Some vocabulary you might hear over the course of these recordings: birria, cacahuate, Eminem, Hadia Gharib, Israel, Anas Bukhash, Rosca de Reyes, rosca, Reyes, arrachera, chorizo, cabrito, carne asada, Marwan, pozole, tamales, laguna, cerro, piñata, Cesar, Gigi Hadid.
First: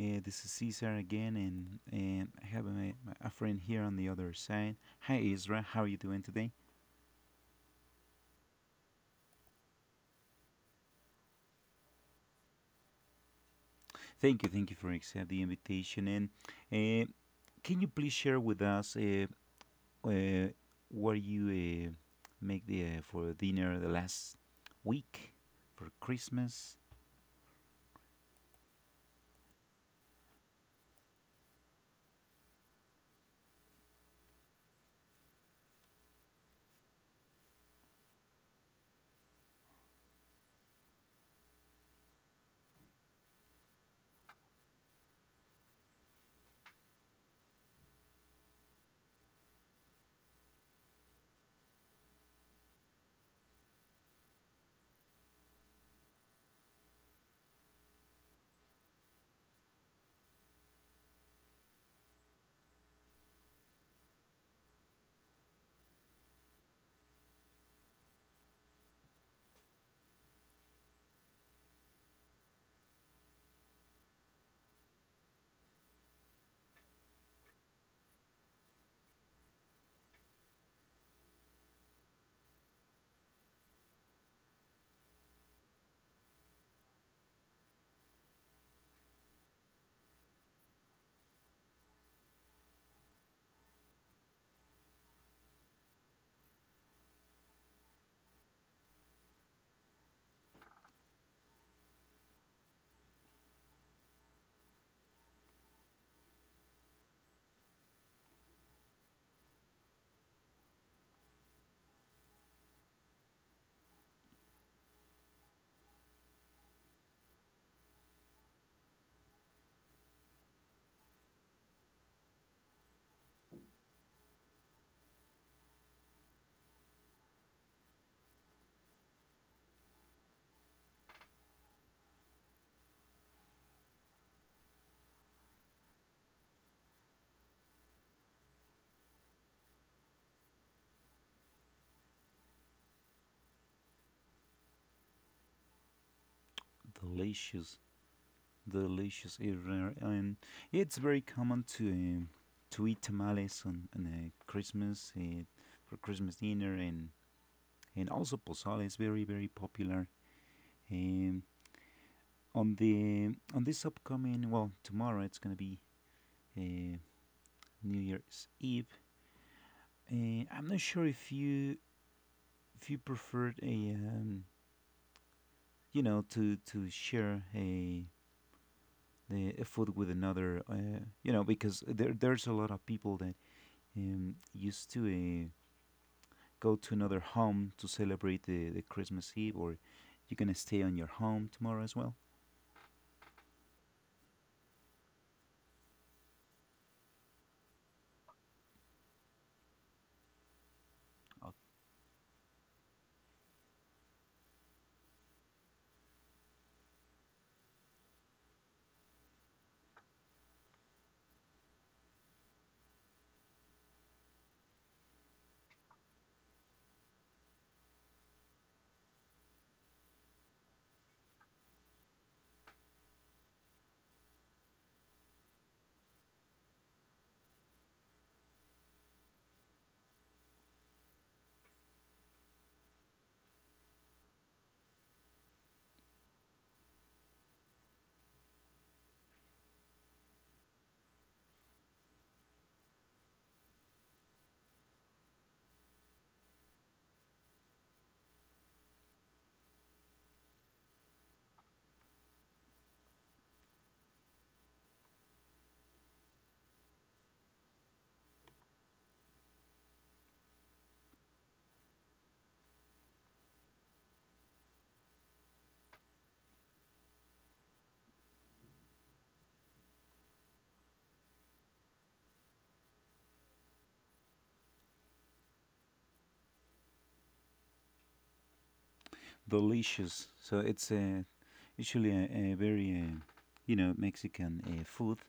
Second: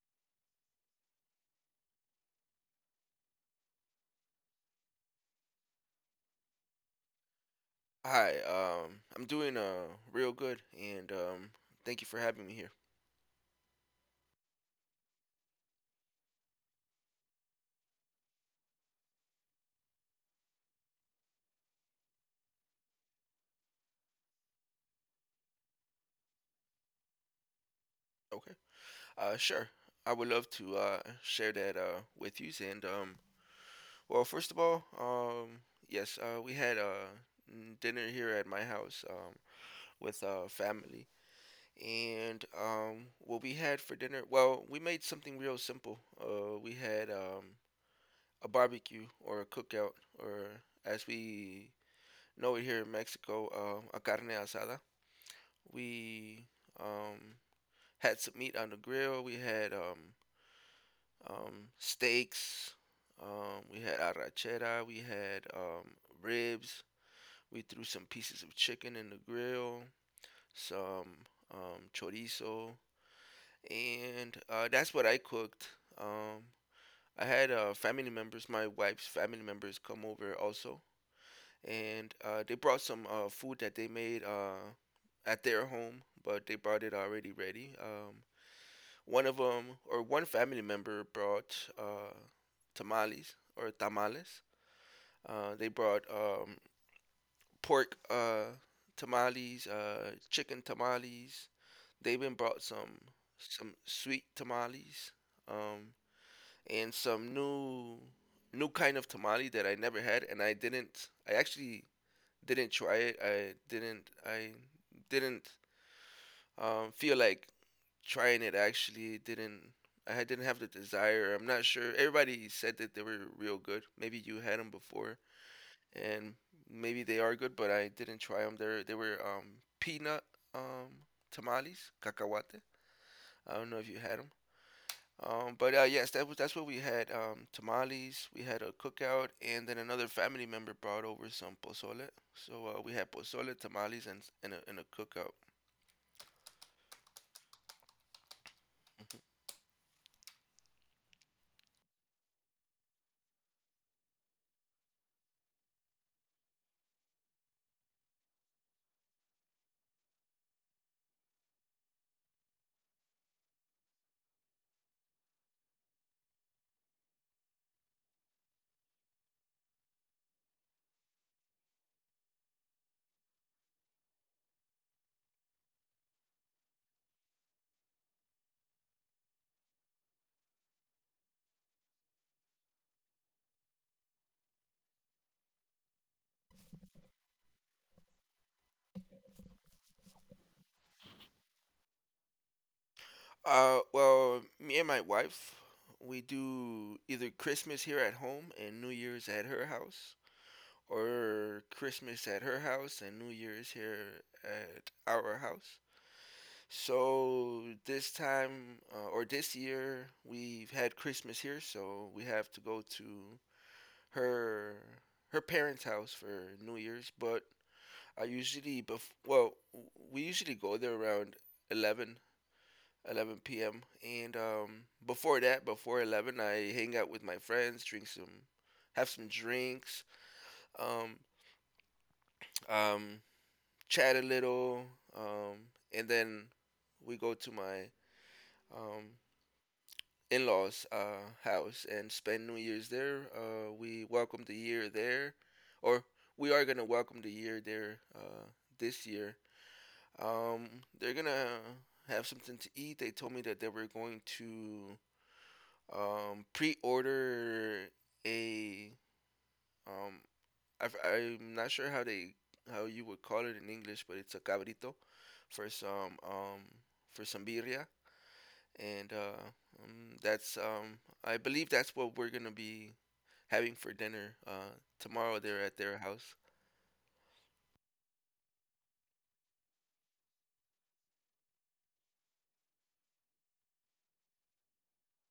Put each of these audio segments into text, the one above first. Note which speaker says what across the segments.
Speaker 1: This is Cesar again, and I have a friend here on the other side. Hi Isra, how are you doing today?
Speaker 2: I'm doing real good, and thank you for having me here.
Speaker 1: Thank you for accepting the invitation. And uh, can you please share with us uh, what you make the, for dinner the last week for Christmas?
Speaker 2: Okay. Sure. I would love to share that with you, and first of all, yes, we had dinner here at my house with family, and what we had for dinner, well, we made something real simple. We had a barbecue or a cookout, or as we know it here in Mexico, a carne asada. We um, had some meat on the grill. We had um, steaks. We had arrachera. We had ribs. We threw some pieces of chicken in the grill, some chorizo, and that's what I cooked. Um, I had family members, my wife's family members, come over also, and they brought some food that they made at their home, but they brought it already ready. One of them, or one family member, brought tamales or tamales. They brought pork tamales, chicken tamales. They even brought some sweet tamales, um, and some new kind of tamale that I never had, and I actually didn't try it. I didn't feel like trying it actually didn't I had- Didn't have the desire. I'm not sure. Everybody said that they were real good. Maybe you had them before, and maybe they are good, but I didn't try them. They were peanut um, tamales, cacahuate. I don't know if you had them. But Yes, that's what we had. Tamales. We had a cookout, and then another family member brought over some pozole. So we had pozole, tamales, and a cookout.
Speaker 1: Delicious delicious eater, and it's very common to to eat tamales on Christmas for Christmas dinner, and also pozole is very very popular. Um, on the on this upcoming, well, tomorrow it's gonna be uh, New Year's Eve. I'm not sure if you preferred a um, you know, to share a the a food with another because there's a lot of people that used to uh, go to another home to celebrate the Christmas Eve, or you can stay on your home tomorrow as well.
Speaker 2: Well, me and my wife, we do either Christmas here at home and New Year's at her house,
Speaker 1: Oh,
Speaker 2: or Christmas at her house and New Year's here at our house. So this time, or this year, we've had Christmas here, so we have to go to her her parents' house for New Year's. But I usually, we usually go there around 11 11 p.m. And before that, before 11, I hang out with my friends, have some drinks, um, um, chat a little, um, and then we go to my um, in-laws' house and spend New Year's there. We welcome the year there, or we are gonna welcome the year there this year. Um, they're gonna have something to eat. They told me that they were going to pre-order a um I'm not sure how you would call it in English, but it's a cabrito for some birria, and that's I believe that's what we're gonna be having for dinner tomorrow there at their house.
Speaker 1: delicious. So it's usually a very, you know, Mexican food.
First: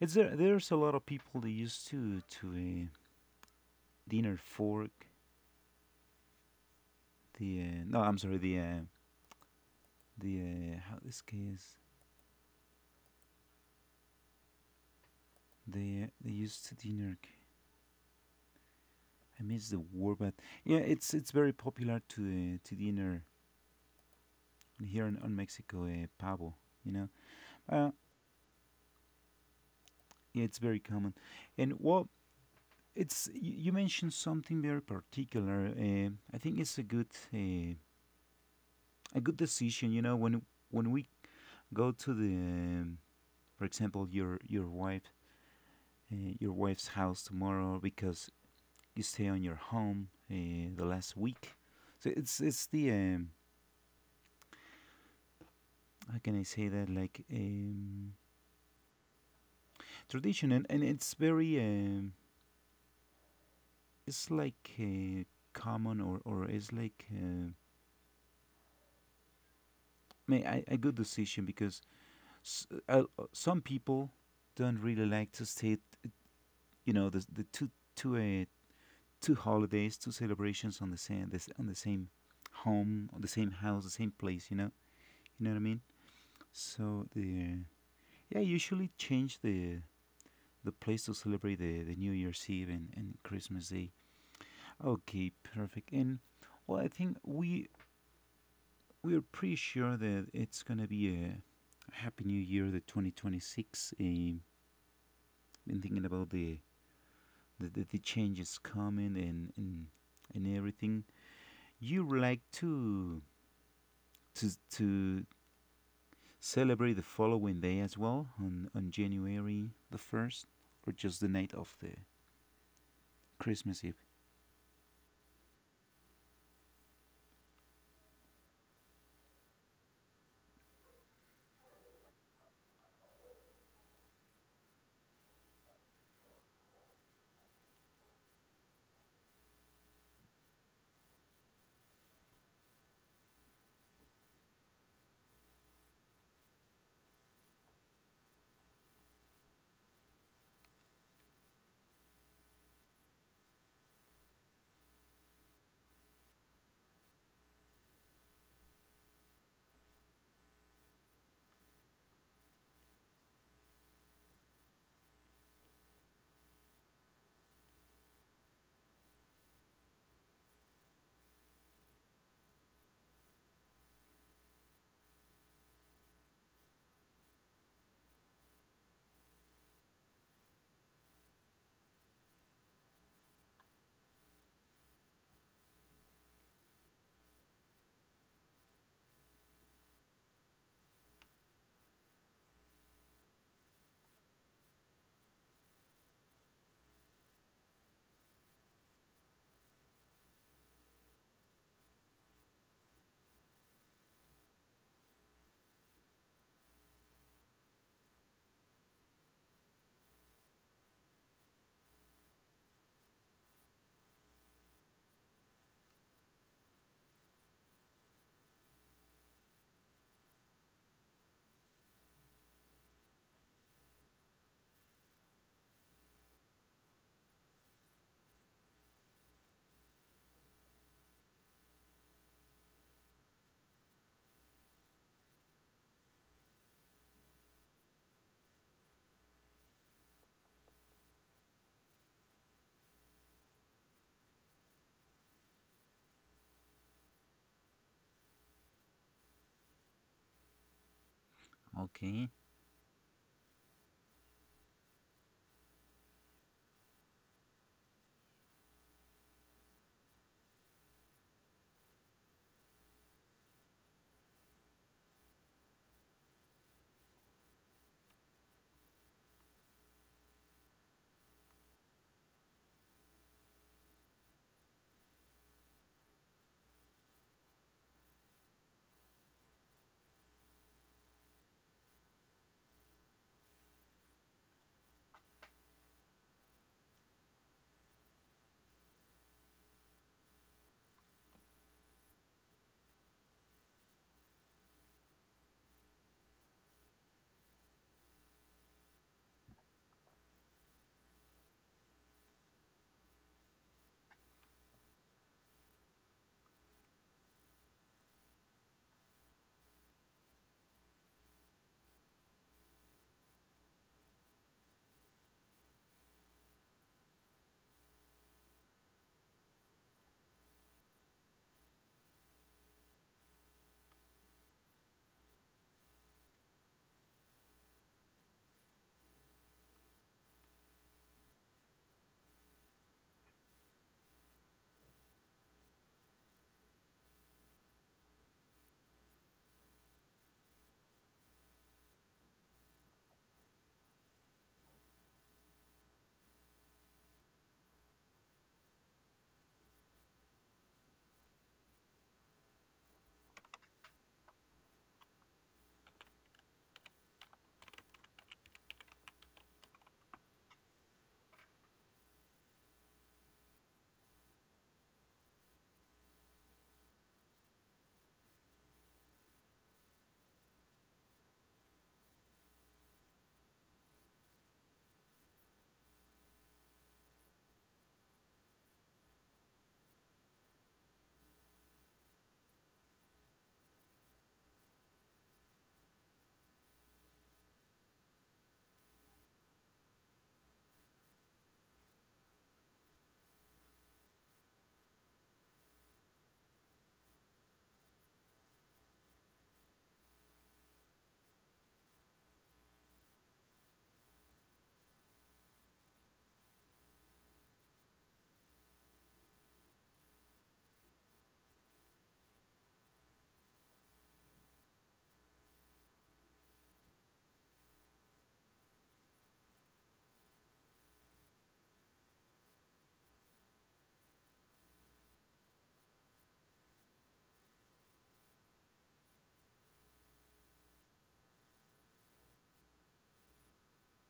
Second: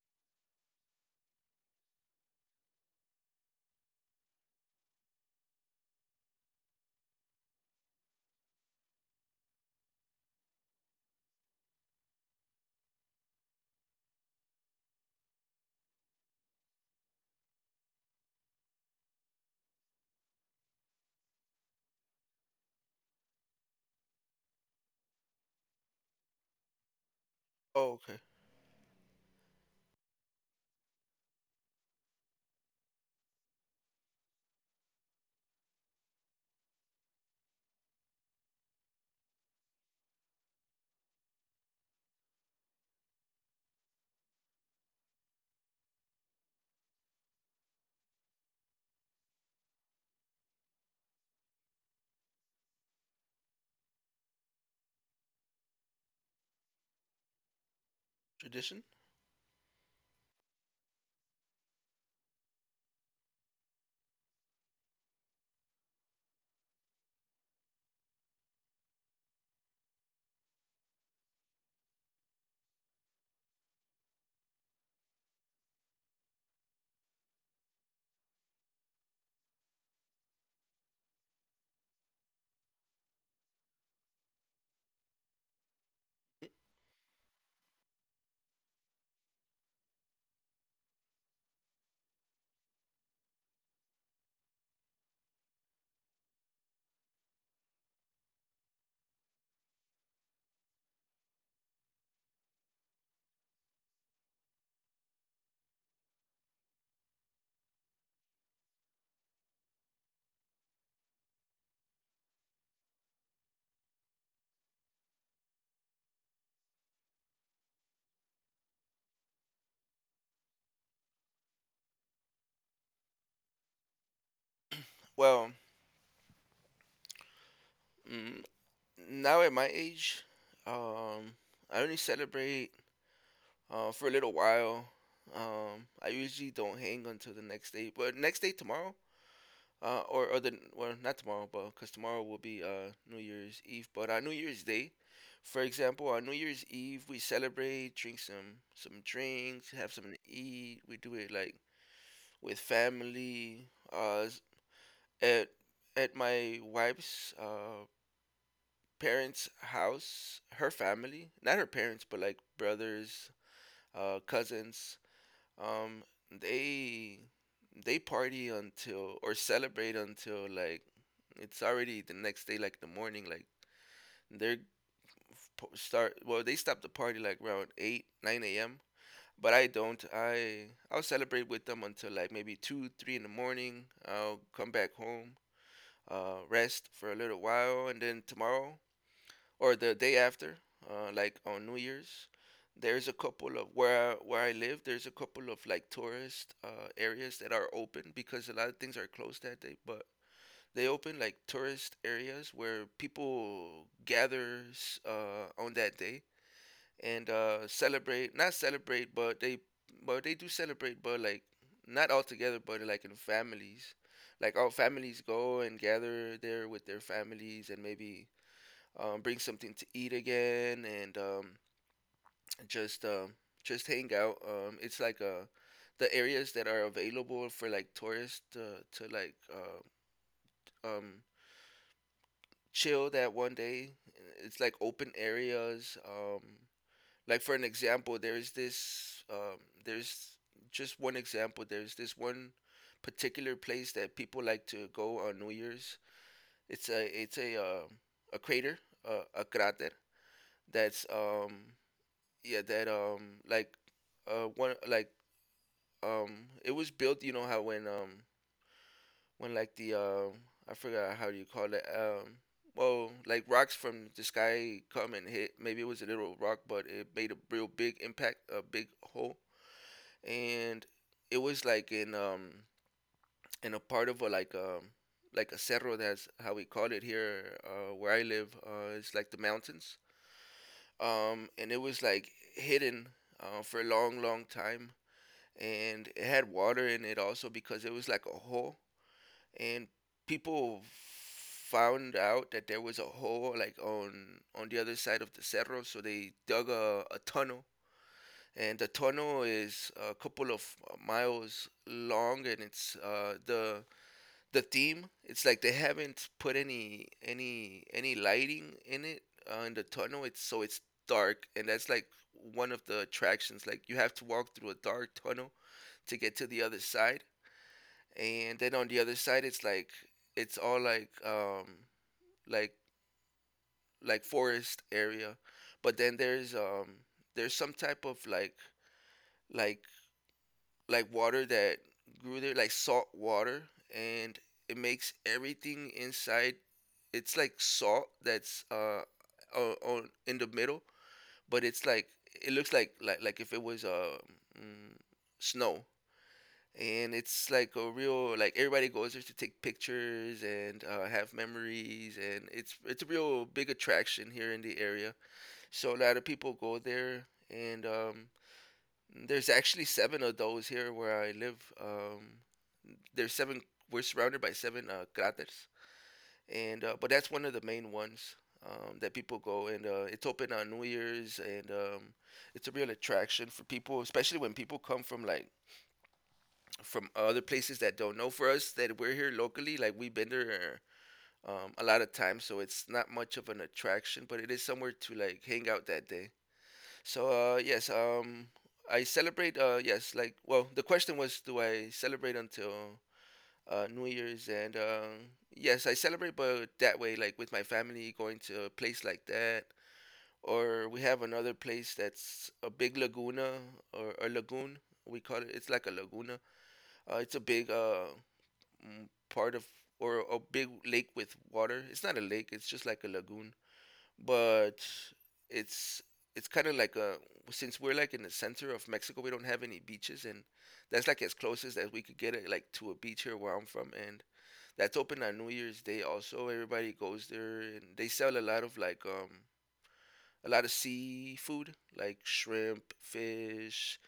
Speaker 1: It's there. There's a lot of people that used to dinner fork. The no, I'm sorry. The how this case they used to dinner. I miss the word, but yeah, it's very popular to to dinner here in, on Mexico. Pavo, you know. Uh,
Speaker 2: Oh, okay.
Speaker 1: Yeah, it's very common. And well, it's you mentioned something very particular. I think it's uh, a good decision. You know, when we go to the, for example, your wife your wife's house tomorrow because you stay on your home the last week. So it's the how can I say that, like,
Speaker 2: Tradition?
Speaker 1: tradition, and, it's very it's like, common, or it's like. A good decision because some people don't really like to stay, t- you know, the two uh, two holidays, two celebrations on the same, this on the same home, on the same house, the same place. You know what I mean. So the, yeah, usually change the place to celebrate the New Year's Eve and, Christmas Day. Okay, perfect. And well, I think we're pretty sure that it's gonna be a happy New Year, the 2026. Been thinking about the changes coming and everything. You like to to to celebrate the following day as well on January the first, or just the night of the Christmas Eve.
Speaker 2: Well, mm, now at my age, um I only celebrate for a little while. I usually don't hang until the next day, but next day tomorrow, or the well, not tomorrow, but because tomorrow will be New Year's Eve, but on New Year's Day, for example, on New Year's Eve we celebrate, drink some drinks, have something to eat. We do it like with family, at at my wife's parents' house, her family, not her parents, but like brothers, cousins. Um, they they party until, or celebrate until, like it's already the next day, like the morning. Like they're f- po- start well, they stop the party like around eight, nine a.m. But I don't. I'll celebrate with them until like maybe two, three in the morning. I'll come back home, rest for a little while, and then tomorrow, or the day after, like on New Year's, there's a couple of where I live there's a couple of like tourist areas that are open because a lot of things are closed that day. But they open like tourist areas where people gathers on that day and celebrate. Not celebrate, but they do celebrate. But like not all together, but like in families. Like all families go and gather there with their families and maybe bring something to eat again, and just um, just hang out. It's like the areas that are available for like tourists to um, chill that one day. It's like open areas. Like for an example, there's this there's just one example. There's this one particular place that people like to go on New Year's. It's a crater, a crater that's
Speaker 1: Okay,
Speaker 2: yeah that like one like it was built. You know how when like the I forgot how you call it, like rocks from the sky come and hit, maybe it was a little rock but it made a real big impact, a big hole, and it was like in a part of a like a cerro, that's how we call it here where I live, it's like the mountains. And it was like hidden for a long time, and it had water in it also because it was like a hole, and people found out that there was a hole like on the other side of the cerro, so they dug a tunnel, and the tunnel is a couple of miles long, and it's the theme, it's like they haven't put any any lighting in it, in the tunnel, it's so it's dark, and that's like one of the attractions. Like you have to walk through a dark tunnel to get to the other side. And then on the other side, it's like it's all like like forest area, but then there's some type of like water that grew there, like salt water, and it makes everything inside. It's like salt that's on in the middle, but it's like it looks like, if it was mm, snow, and it's like a real, like, everybody goes there to take pictures and have memories, and it's a real big attraction here in the area. So a lot of people go there, and there's actually seven of those here where I live. There's seven, we're surrounded by seven craters. And uh, but that's one of the main ones that people go, and it's open on New Year's. And it's a real attraction for people, especially when people come from from other places that don't know. For us that we're here locally, like we've been there a lot of times, so it's not much of an attraction, but it is somewhere to like hang out that day. So yes, I celebrate, well, the question was do I celebrate until New Year's, and yes, I celebrate, but that way, like with my family going to a place like that, or we have another place that's a big laguna, or a lagoon we call it. It's like a laguna, it's a big mm, part of, or a big lake with water. It's not a lake, it's just like a lagoon, but it's it's kind of like a, since we're like in the center of Mexico, we don't have any beaches, and that's like as close as that we could get it, like to a beach here where I'm from, and that's open on New Year's Day also. Everybody goes there, and they sell a lot of a lot of seafood, like shrimp, fish,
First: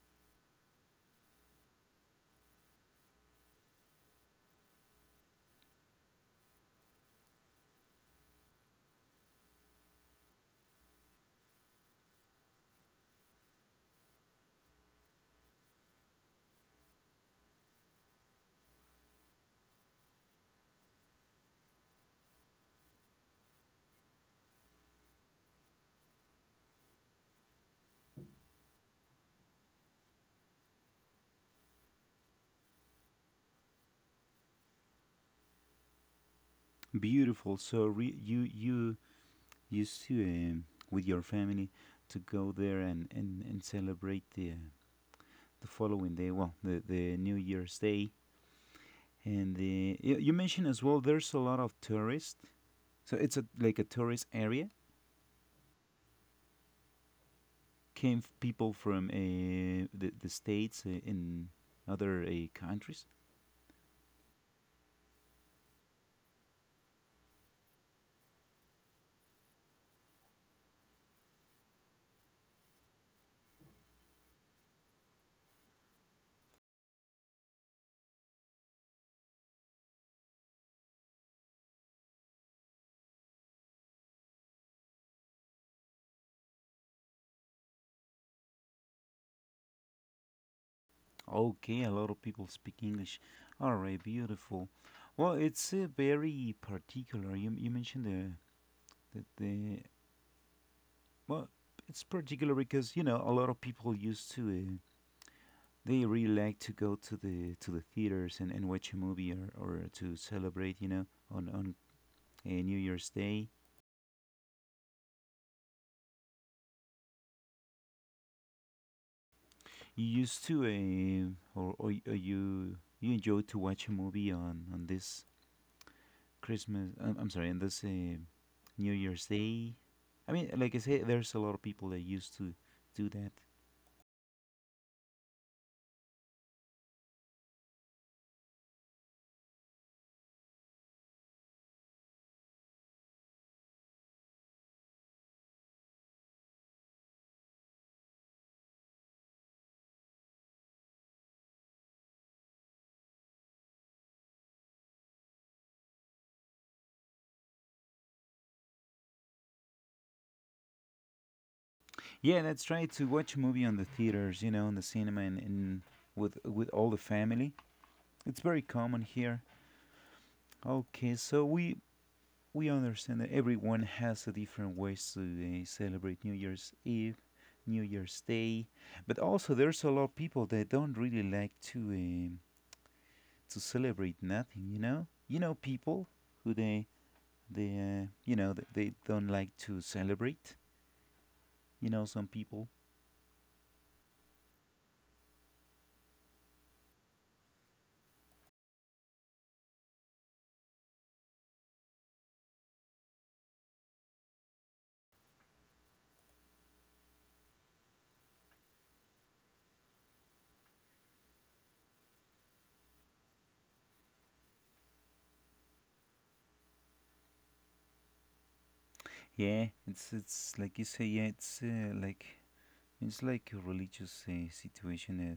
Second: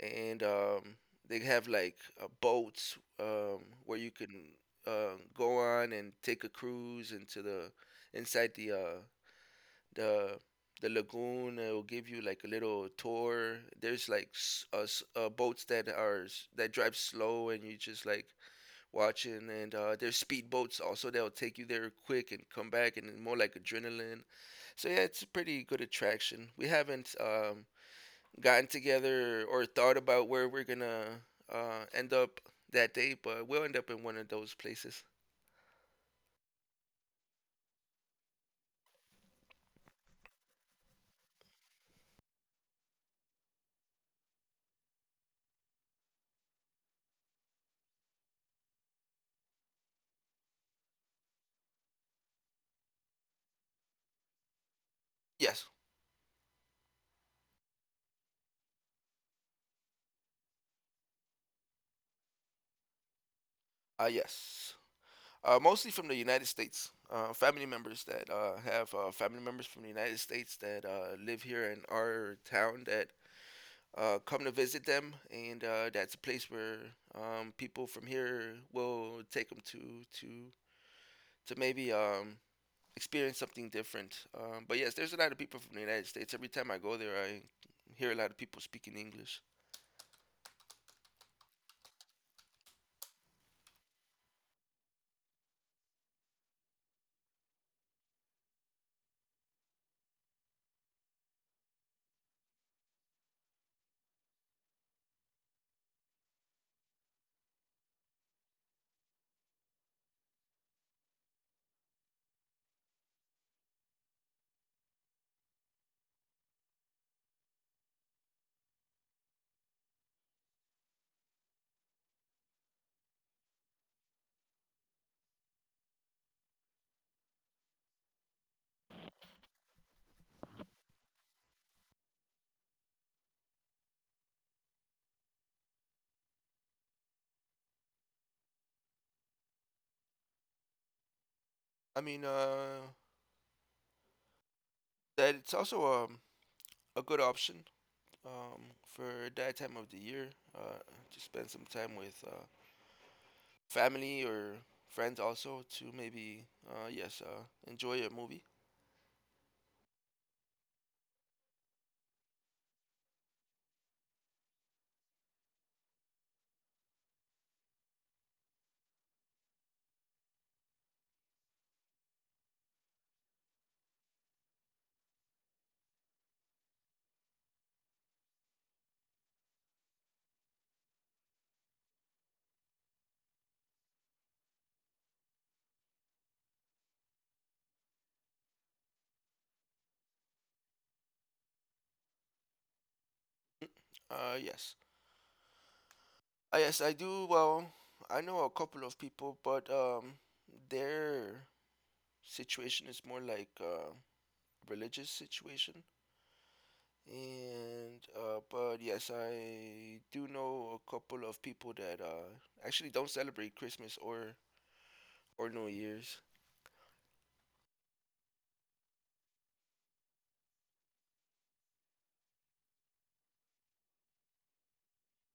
Speaker 2: and they have like boats where you can go on and take a cruise into the inside the the the lagoon. It'll give you like a little tour. There's like boats that are that drive slow, and you just like watching. And there's speed boats also. They'll take you there quick and come back, and more like adrenaline. So yeah, it's a pretty good attraction. We haven't gotten together or thought about where we're gonna end up that day, but we'll end up in one of those places.
Speaker 1: beautiful. So you used to, with your family, to go there and celebrate the following day. Well, the New Year's Day. And you mentioned as well, there's a lot of tourists. So it's a, like a tourist area,
Speaker 2: Yes,
Speaker 1: came people from the states in other countries.
Speaker 2: yes. Mostly from the United States. Family members that have family members from the United States that live here in our town that come to visit them, and that's a place where people from here will take them to to maybe experience something different. But yes, there's a lot of people from the United States. Every time I go there, I hear a lot of people speaking English.
Speaker 1: Okay, a lot of people speak English. All right, beautiful. Well, it's very particular. You mentioned the, well, it's particular because, you know, a lot of people used to, they really like to go to the theaters and, watch a movie, or, to celebrate, you know, on on New Year's Day. You used to, or you enjoy to watch a movie on this Christmas. I'm, sorry, on this New Year's Day. I mean, like I say, there's a lot of people that used to do that.
Speaker 2: I mean, uh, that it's also a good option um, for that time of the year uh, to spend some time with family or friends, also to maybe uh, yes uh, enjoy a movie.
Speaker 1: Yeah, that's right. To watch a movie on the theaters, you know, in the cinema, and, with all the family. It's very common here. Okay, so we understand that everyone has a different ways to celebrate New Year's Eve, New Year's Day, but also there's a lot of people that don't really like to to celebrate nothing. You know, people, who they they don't like to celebrate. You know, some people.
Speaker 2: Uh, yes, yes, I do. Well, I know a couple of people, but their situation is more like religious situation. And but yes, I do know a couple of people that actually don't celebrate Christmas or New Year's.
Speaker 1: Yeah, it's like you say. Yeah, it's like, a religious situation.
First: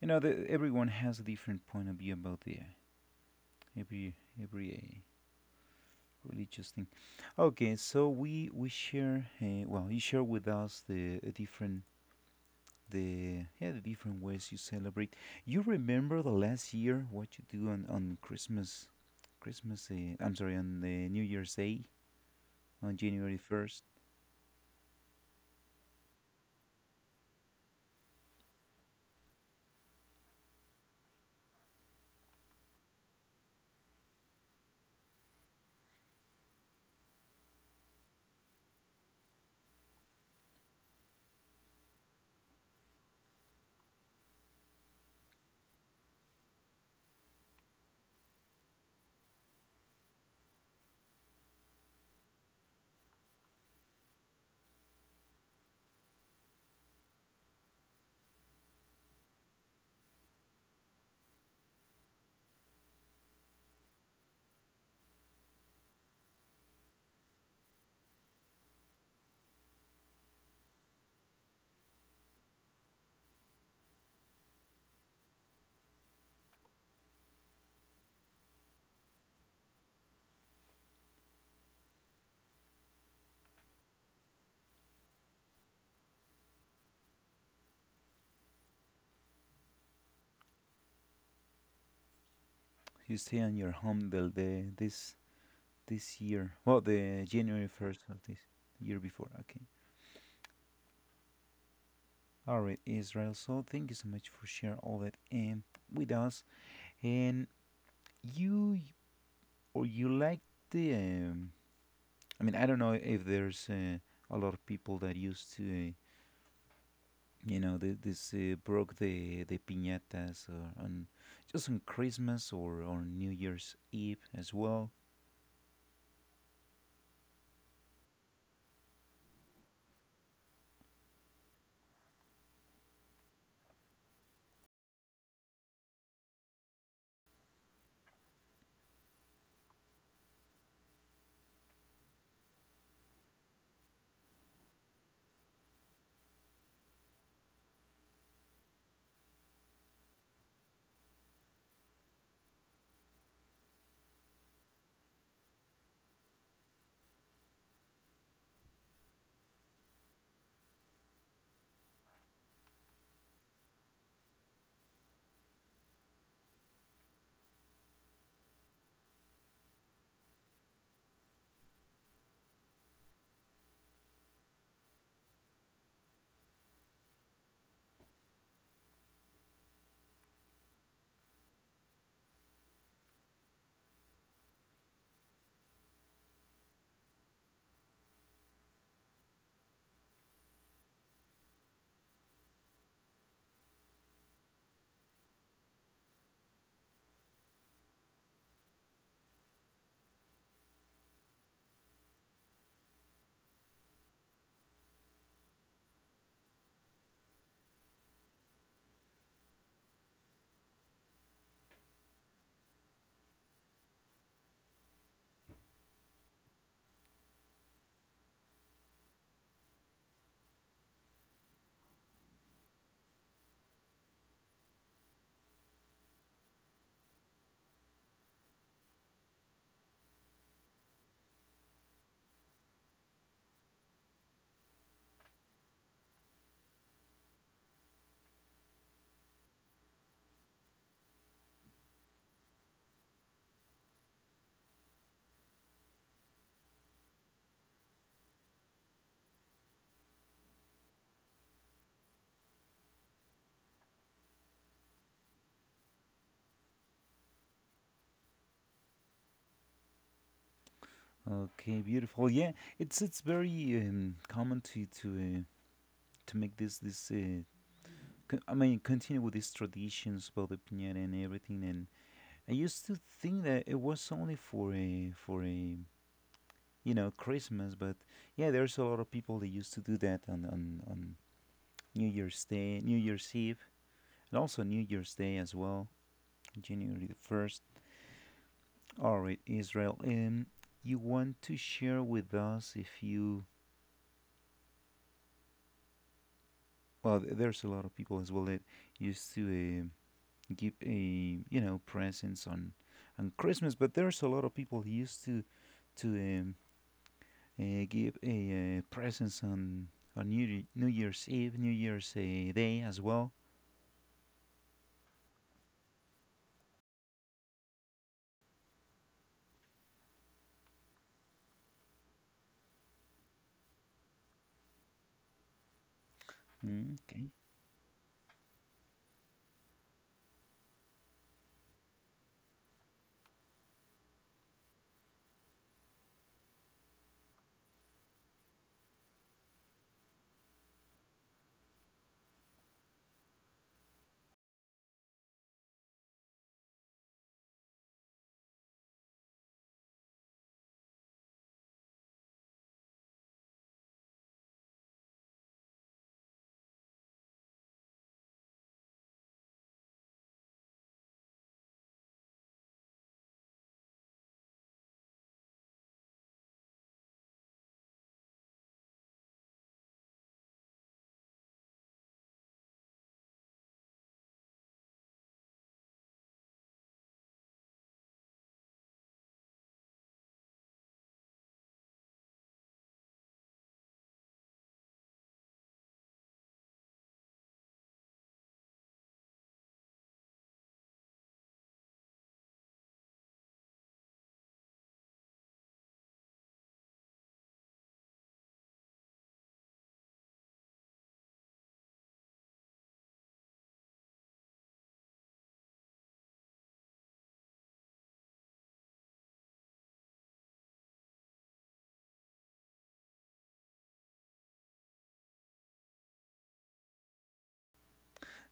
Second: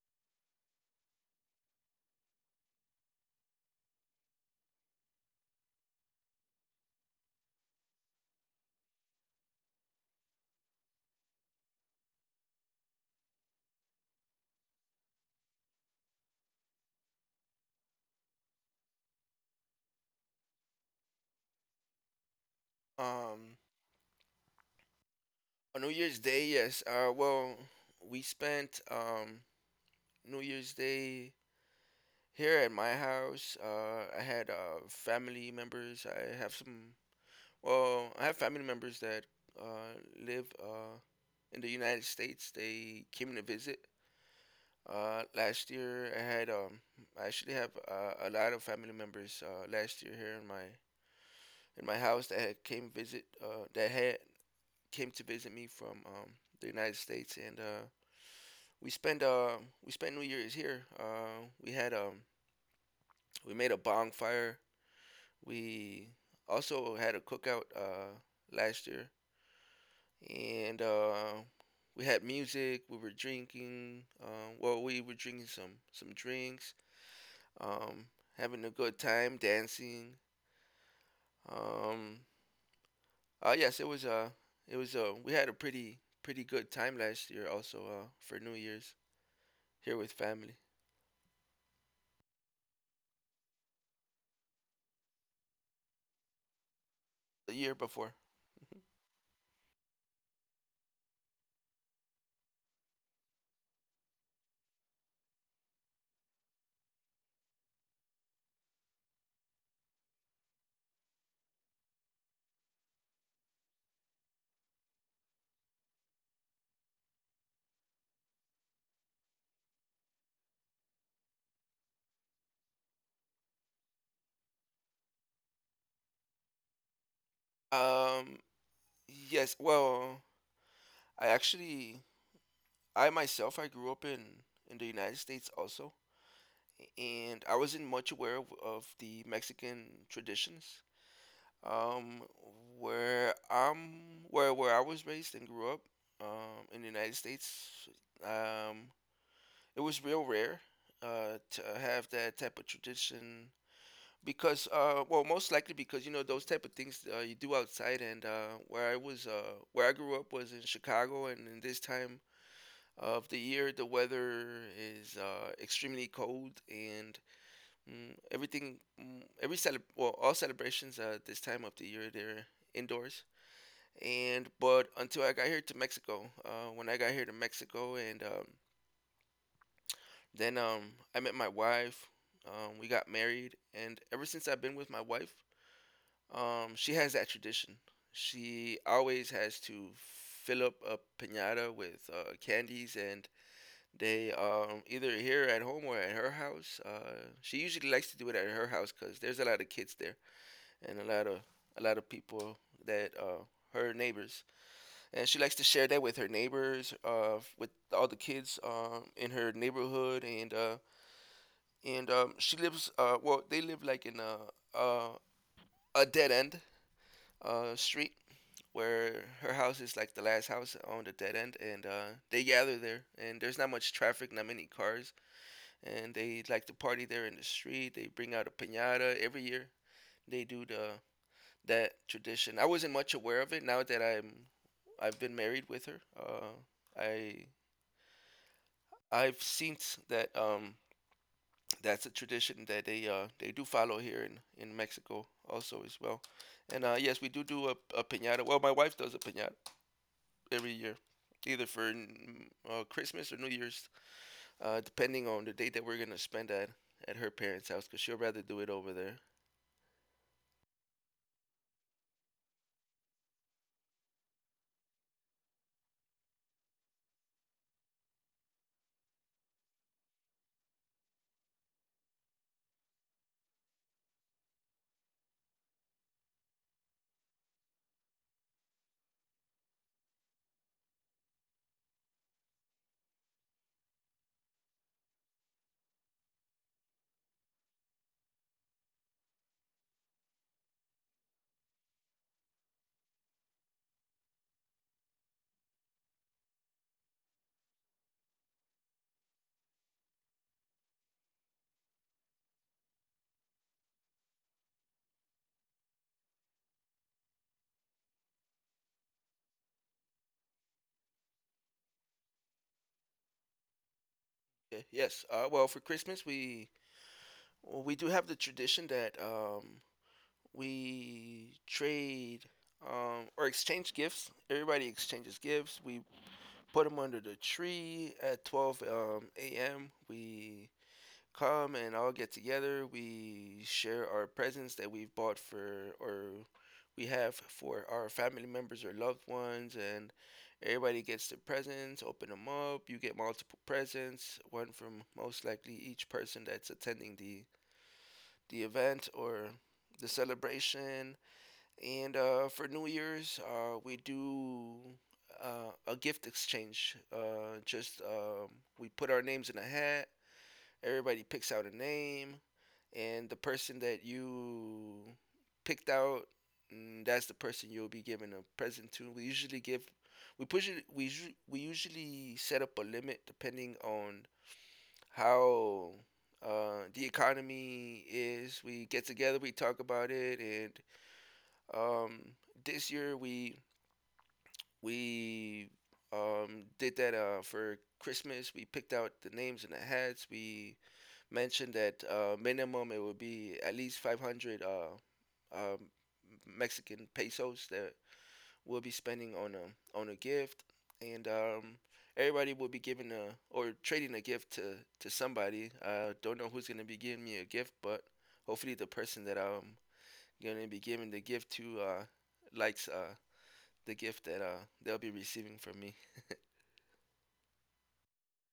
Speaker 1: You know, everyone has a different point of view about the every every. Religious thing. Okay, so we share, well, you share with us the different, the yeah the different ways you celebrate. You remember, the last year, what you do on Christmas, Christmas. I'm sorry, on the New Year's Day, on January
Speaker 2: Um,
Speaker 1: first.
Speaker 2: on New Year's Day, yes. Well, we spent New Year's Day here at my house. I had family members. I have some. Well, I have family members that uh, live in the United States. They came to visit. Last year I had I actually have a lot of family members last year here in my house that had came visit that had came to visit me from the United States, and we spent uh, we spent New Year's here. We made a bonfire. We also had a cookout last year, and we had music. We were drinking. We were drinking some drinks, um, having a good time dancing. Um, yes, it was. It was. We had a pretty good time last year, also for New Year's here with family.
Speaker 1: You stay on your home, the this year. Well, the
Speaker 2: The
Speaker 1: January
Speaker 2: year
Speaker 1: first
Speaker 2: before.
Speaker 1: of this year before. Okay. All right, Israel. So thank you so much for share all that, with us. And you Or you like the? I mean, I don't know if there's a lot of people that used to, you know, this broke the piñatas, or on just on Christmas or on New Year's Eve as well.
Speaker 2: Um, yes. I actually, I myself, I grew up in the United States also, and I wasn't much aware of the Mexican traditions. Um, where I'm, where I was raised and grew up, in the United States, um, it was real rare to have that type of tradition because, most likely because you know those type of things you do outside, and where I grew up was in Chicago, and in this time of the year, the weather is extremely cold, and mm, everything, mm, every cele, well, all celebrations this time of the year they're indoors. And but Until I got here to Mexico, when I got here to Mexico, and then I met my wife. We got married, and ever since I've been with my wife, she has that tradition. She always has to fill up a pinata with candies, and they either here at home or at her house. She usually likes to do it at her house because there's a lot of kids there and a lot of people that her neighbors. And she likes to share that with her neighbors, with all the kids in her neighborhood, and she lives. They live like in a dead end street where her house is like the last house on the dead end, and they gather there. And there's not much traffic, not many cars, and they like to party there in the street. They bring out a piñata every year. They do the that tradition. I wasn't much aware of it. Now that I've been married with her, I I've seen that's a tradition that they do follow here in Mexico also as well. And yes, we do do a piñata. Well, my wife does a piñata every year, either for Christmas or New Year's, depending on the date that we're gonna spend at her parents' house, because she'll rather do it over there.
Speaker 1: Okay, beautiful. Yeah, it's very common to to make this. I mean, continue with these traditions about the piñata and everything. And I used to think that it was only for a, you know, Christmas. But yeah, there's a lot of people that used to do that on on New Year's Day, New Year's Eve, and also New Year's Day as well, January the first. All right, Israel. You want to share with us if you, well, there's a lot of people as well that used to, give a, you know, presents on Christmas, but there's a lot of people who used to to um, give a presents on New Year's Eve, New Year's Day as well.
Speaker 2: Yeah, yes. For Christmas we we do have the tradition that we trade or exchange gifts. Everybody exchanges gifts. We put them
Speaker 1: Mm,
Speaker 2: under
Speaker 1: okay.
Speaker 2: the tree at 12 a.m. We come and all get together. We share our presents that we've bought for or we have for our family members or loved ones, and everybody gets their presents. Open them up. You get multiple presents, one from most likely each person that's attending the event or the celebration. And for New Year's, we do a gift exchange. Just we put our names in a hat. Everybody picks out a name, and the person that you picked out, that's the person you'll be giving a present to. We usually give, we push it, we usu- we usually set up a limit depending on how the economy is. We get together, we talk about it, and um, this year we did that for Christmas. We picked out the names and the hats. We mentioned that minimum it would be at least 500 um, Mexican pesos that we'll be spending on a gift, and everybody will be giving a or trading a gift to somebody. I don't know who's gonna be giving me a gift, but hopefully the person that I'm gonna be giving the gift to likes the gift that they'll be receiving from me.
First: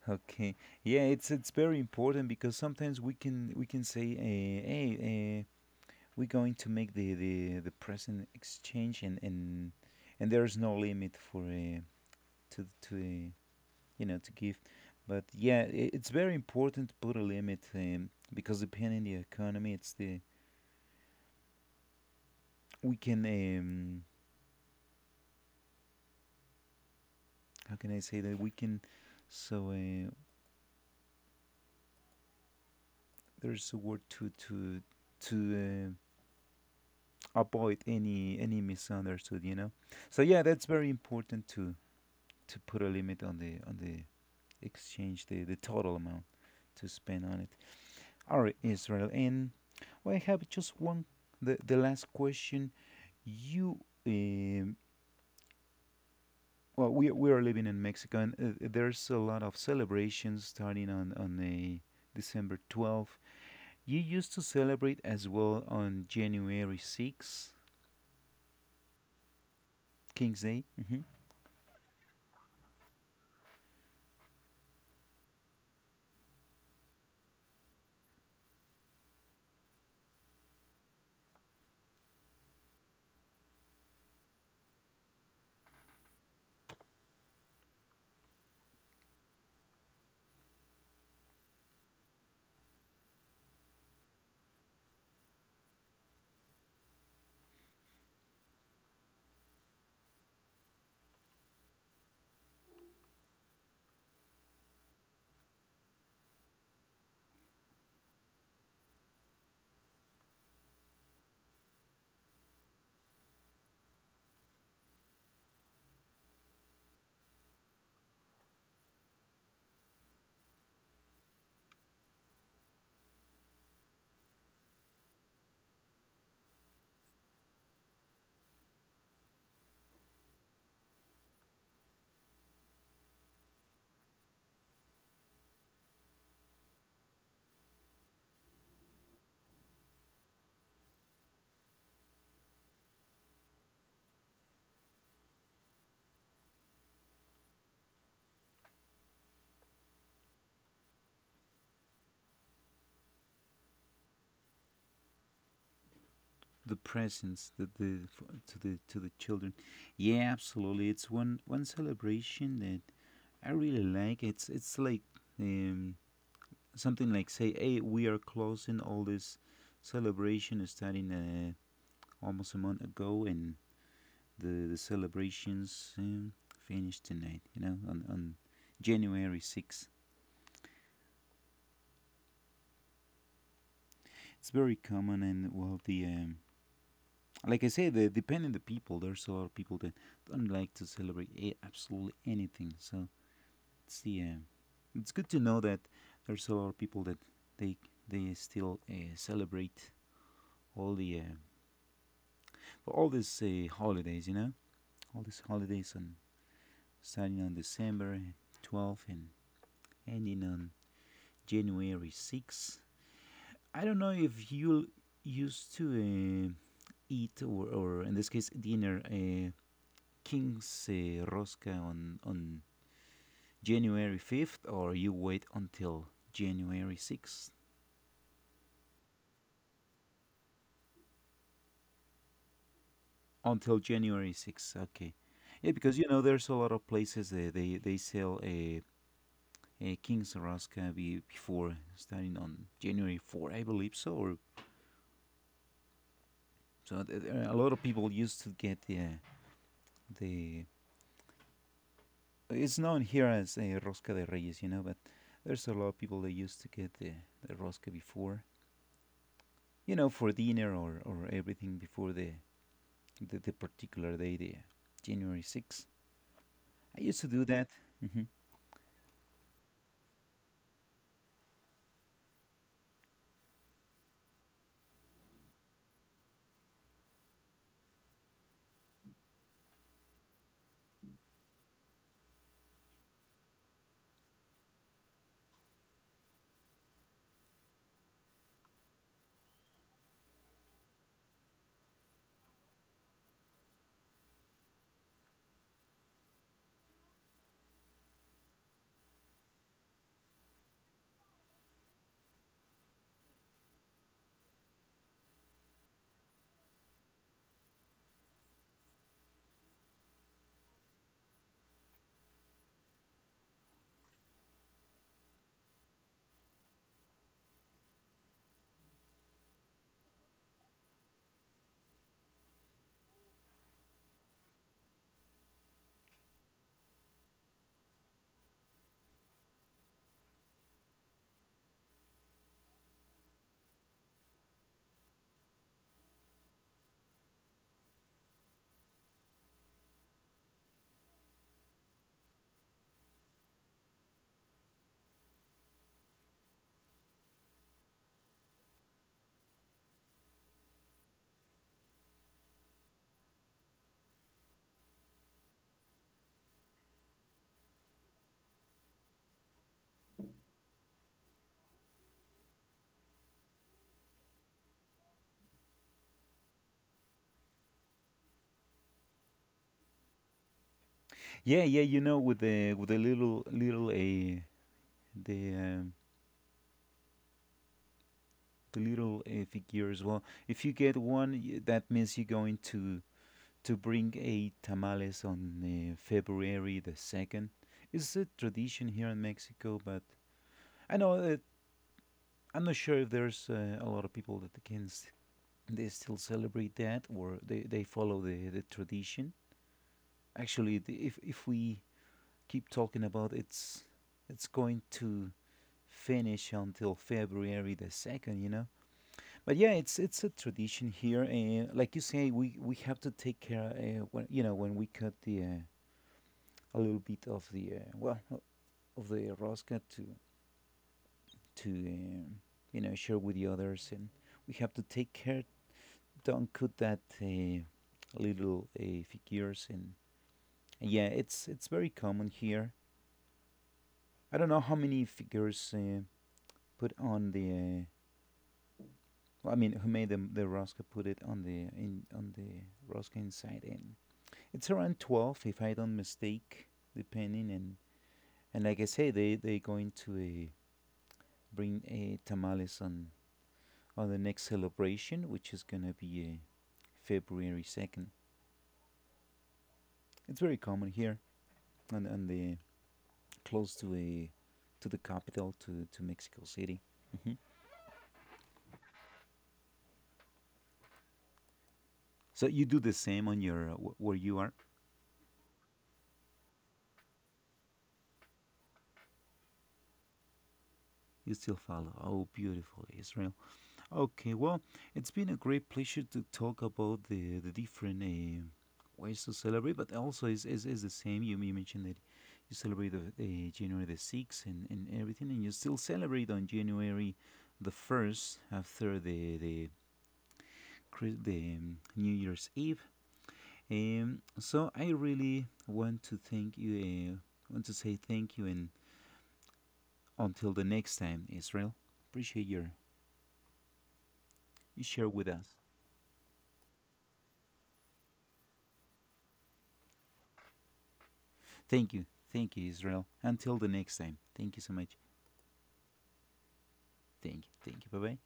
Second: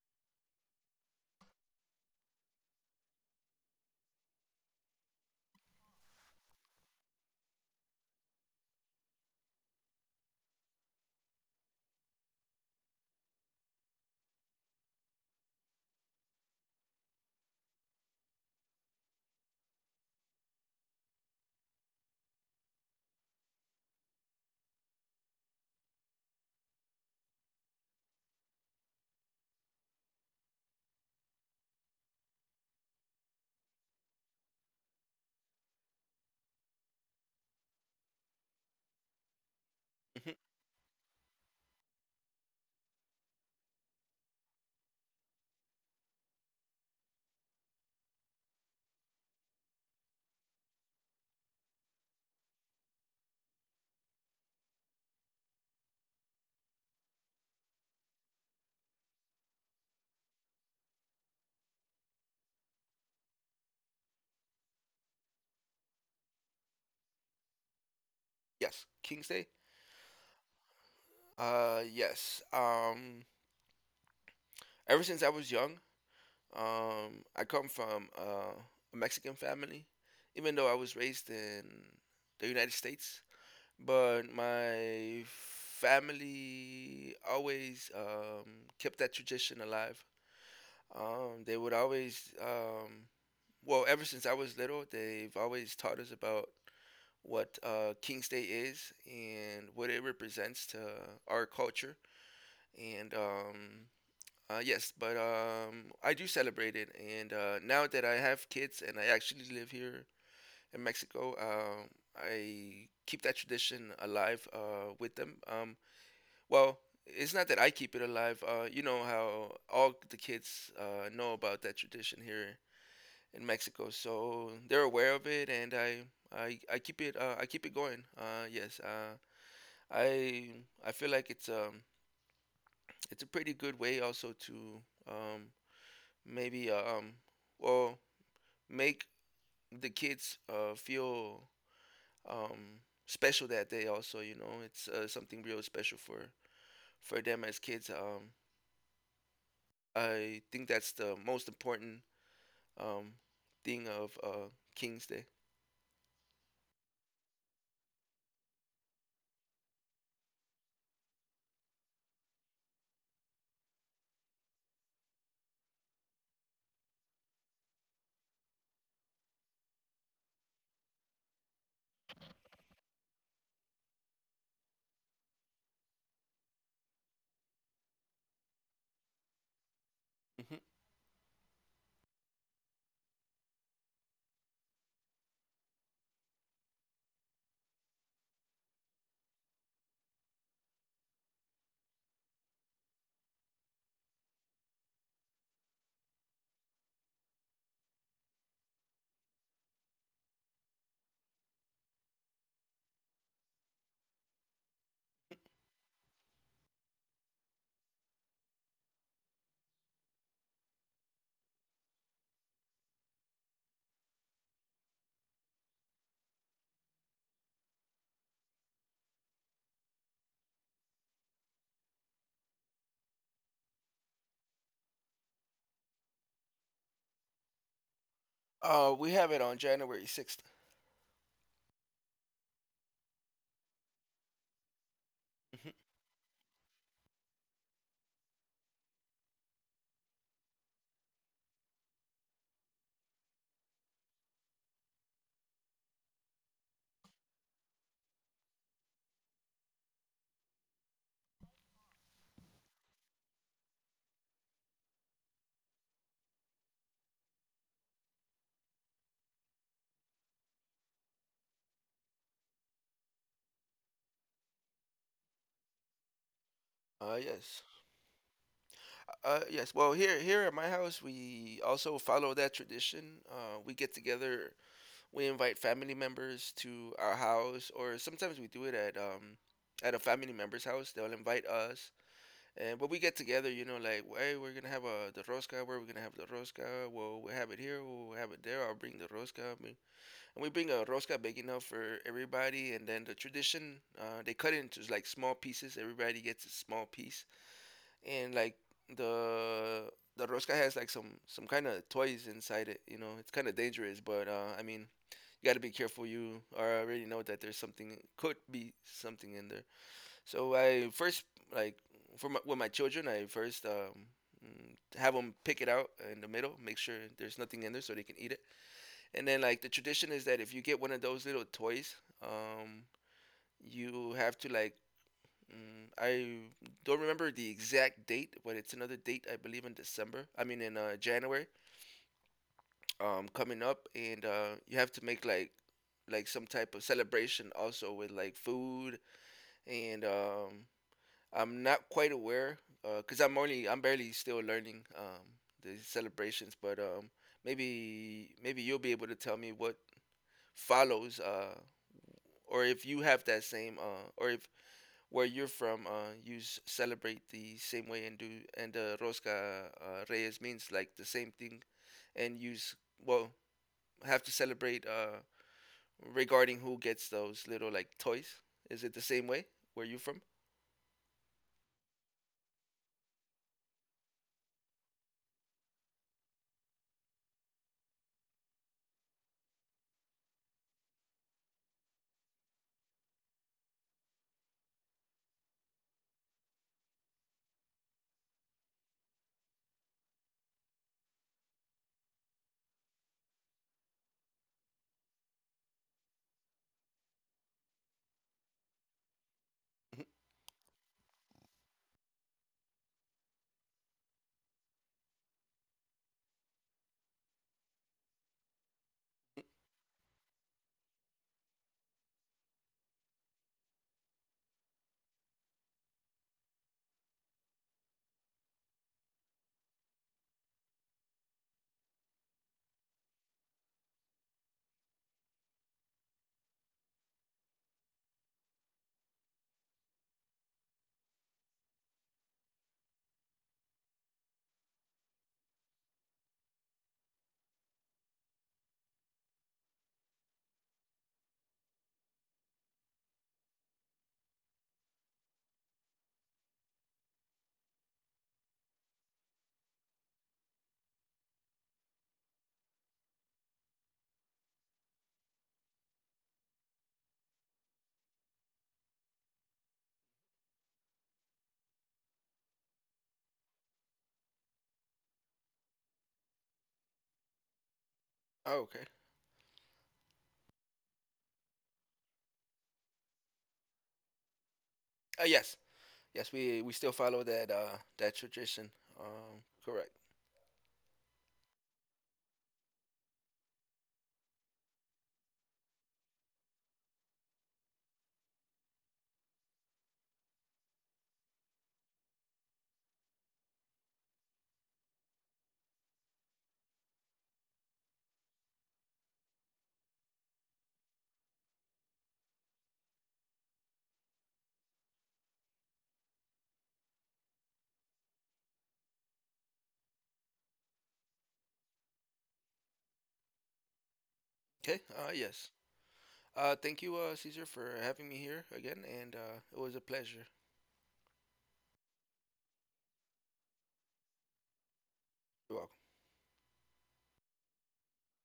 Speaker 1: Okay. Yeah, it's very important because sometimes we can say, "Hey, we're going to make the present exchange," and there's no limit for, to you know, to give. But yeah, I it's very important to put a limit, because depending the economy, it's the, we can how can I say that we can so, there's a word to to uh, avoid any misunderstood, you know. So
Speaker 2: Mhm.
Speaker 1: yeah, that's very important, to put a limit on the exchange, the total amount to spend on it. All right, Israel, and well, I have just one, the last question. You, um we are living in Mexico, and there's a lot of celebrations starting on the December 12th. You used to celebrate as well on January 6th?
Speaker 2: Yes, King's Day.
Speaker 1: King's Day.
Speaker 2: Yes. Ever since I was young, I come from a Mexican family, even though I was raised in the United States. But my family always kept that tradition alive. They would always, ever since I was little, they've always taught us about what King's Day is and what it represents to our culture. And yes, but I do celebrate it. And now that I have kids and I actually live here in Mexico, I keep that tradition alive with them. Well, it's not that I keep it alive. You know how all the kids know about that tradition here in Mexico, so they're aware of it, and I keep it going. Yes, I I feel like it's a pretty good way also to um maybe well make the kids feel um special that day also. You know, it's something real special for them as kids. I think that's the most important um thing of King's Day.
Speaker 1: The presents, that, the, to the, to the children. Yeah, absolutely. It's one celebration that I really like. It's like, um something, like, say, hey, we are closing all this celebration starting, almost a month ago, and the celebrations, finished tonight, you know, on January 6th.
Speaker 2: Hmm.
Speaker 1: It's very common. And well, the, depending on the people, there's a lot of people that don't like to celebrate, absolutely anything. So it's the it's good to know that there's a lot of people that they still celebrate all the, for all these, holidays, you know, all these holidays on, starting on December 12th and ending on January 6th. I don't know if you used to, eat or in this case dinner, King's Rosca on January 5th, or you wait until January 6th.
Speaker 2: We have it on January 6th.
Speaker 1: Until January 6th. Okay. Yeah,
Speaker 2: Hmm.
Speaker 1: because, you know, there's a lot of places, they sell a King's Rasca, before starting on January 4th, I believe so. Or, so there are a lot of people used to get the, the it's known here as a Rosca de Reyes, you know, but there's a lot of people that used to get the Rosca before, you know, for dinner, or everything before the particular day, the January 6th. I
Speaker 2: Uh
Speaker 1: used to do
Speaker 2: yes.
Speaker 1: that. Mm-hmm.
Speaker 2: Yes. Well, here here at my house, we also follow that tradition. We get together. We invite family members to our house, or sometimes we do it at a family member's house. They'll invite us, and but we get together. You know, like hey, we're gonna have a the rosca. Where we're gonna have the rosca? Well, we have it here. We'll have it there. I'll bring the rosca. I mean, and we bring a rosca big enough for everybody. And then the tradition, they cut it into like small pieces. Everybody gets a small piece, and like the the Roska has like some kind of toys inside it. You know, it's kind of dangerous, but I mean, you gotta be careful. You already know that there's something could be something in there. So I first, like for my, with my children, I first have them pick it out in the middle, make sure there's nothing in there so they can eat it. And then like the tradition is that if you get one of those little toys, um, you have to like I don't remember the exact date, but it's another date I believe in December. I mean in January, coming up, and you have to make like some type of celebration also with like food and I'm not quite aware because 'cause I'm only I'm barely still learning the celebrations, but maybe you'll be able to tell me what follows or if you have that same or if where you're from, celebrate the same way and do and Rosca Reyes means like the same thing, and you well have to celebrate regarding who gets those little like toys. Is it the same way where you from?
Speaker 1: Yeah, yeah, you know, with the, with the little the um, the little figure as well. If you get one, that means you're going to bring a tamales on, February the second. It's a tradition here in Mexico, but I know that, I'm not sure if there's a lot of people that can they still celebrate that, or they, follow the tradition.
Speaker 2: Mhm.
Speaker 1: Actually, if we keep talking about it's going to finish until February the 2nd, you know. But yeah, it's a tradition here, and like you say, we have to take care, when, you know, when we cut the, a little bit of the, well, of the rosca, to to um you know, share with the others, and we have to take care, don't cut that, little, figures, and yeah, it's very common here. I don't know how many figures, put on the, well, I mean, who made the rosca? Put it on the, in on the rosca inside, and it's around 12, if I don't mistake, depending. And like I say, they going to, uh, bring a tamales on the next celebration, which is gonna be, February 2nd. It's very common here, on the, close to a, to the capital, to Mexico City. Hmm.
Speaker 2: Oh, okay.
Speaker 1: So you do the same on your, where you are.
Speaker 2: Uh, yes, yes, we still follow that that tradition. Correct.
Speaker 1: You still follow. Oh, beautiful, Israel. Okay, well, it's been a great pleasure to talk about the different ways to celebrate, but also is is the same. You, mentioned that you celebrate the, January the sixth, and everything, and you still celebrate on January the first, after the, New Year's Eve. So I really want to thank you. Want to say thank you, and until the next time, Israel. Appreciate your,
Speaker 2: Okay.
Speaker 1: you share with
Speaker 2: Yes.
Speaker 1: us.
Speaker 2: Thank you, Caesar, for having me here again, and it was a pleasure.
Speaker 1: Thank you. Thank you, Israel. Until the next time. Thank you so much.
Speaker 2: You're welcome.
Speaker 1: Thank you. Thank you. Bye bye.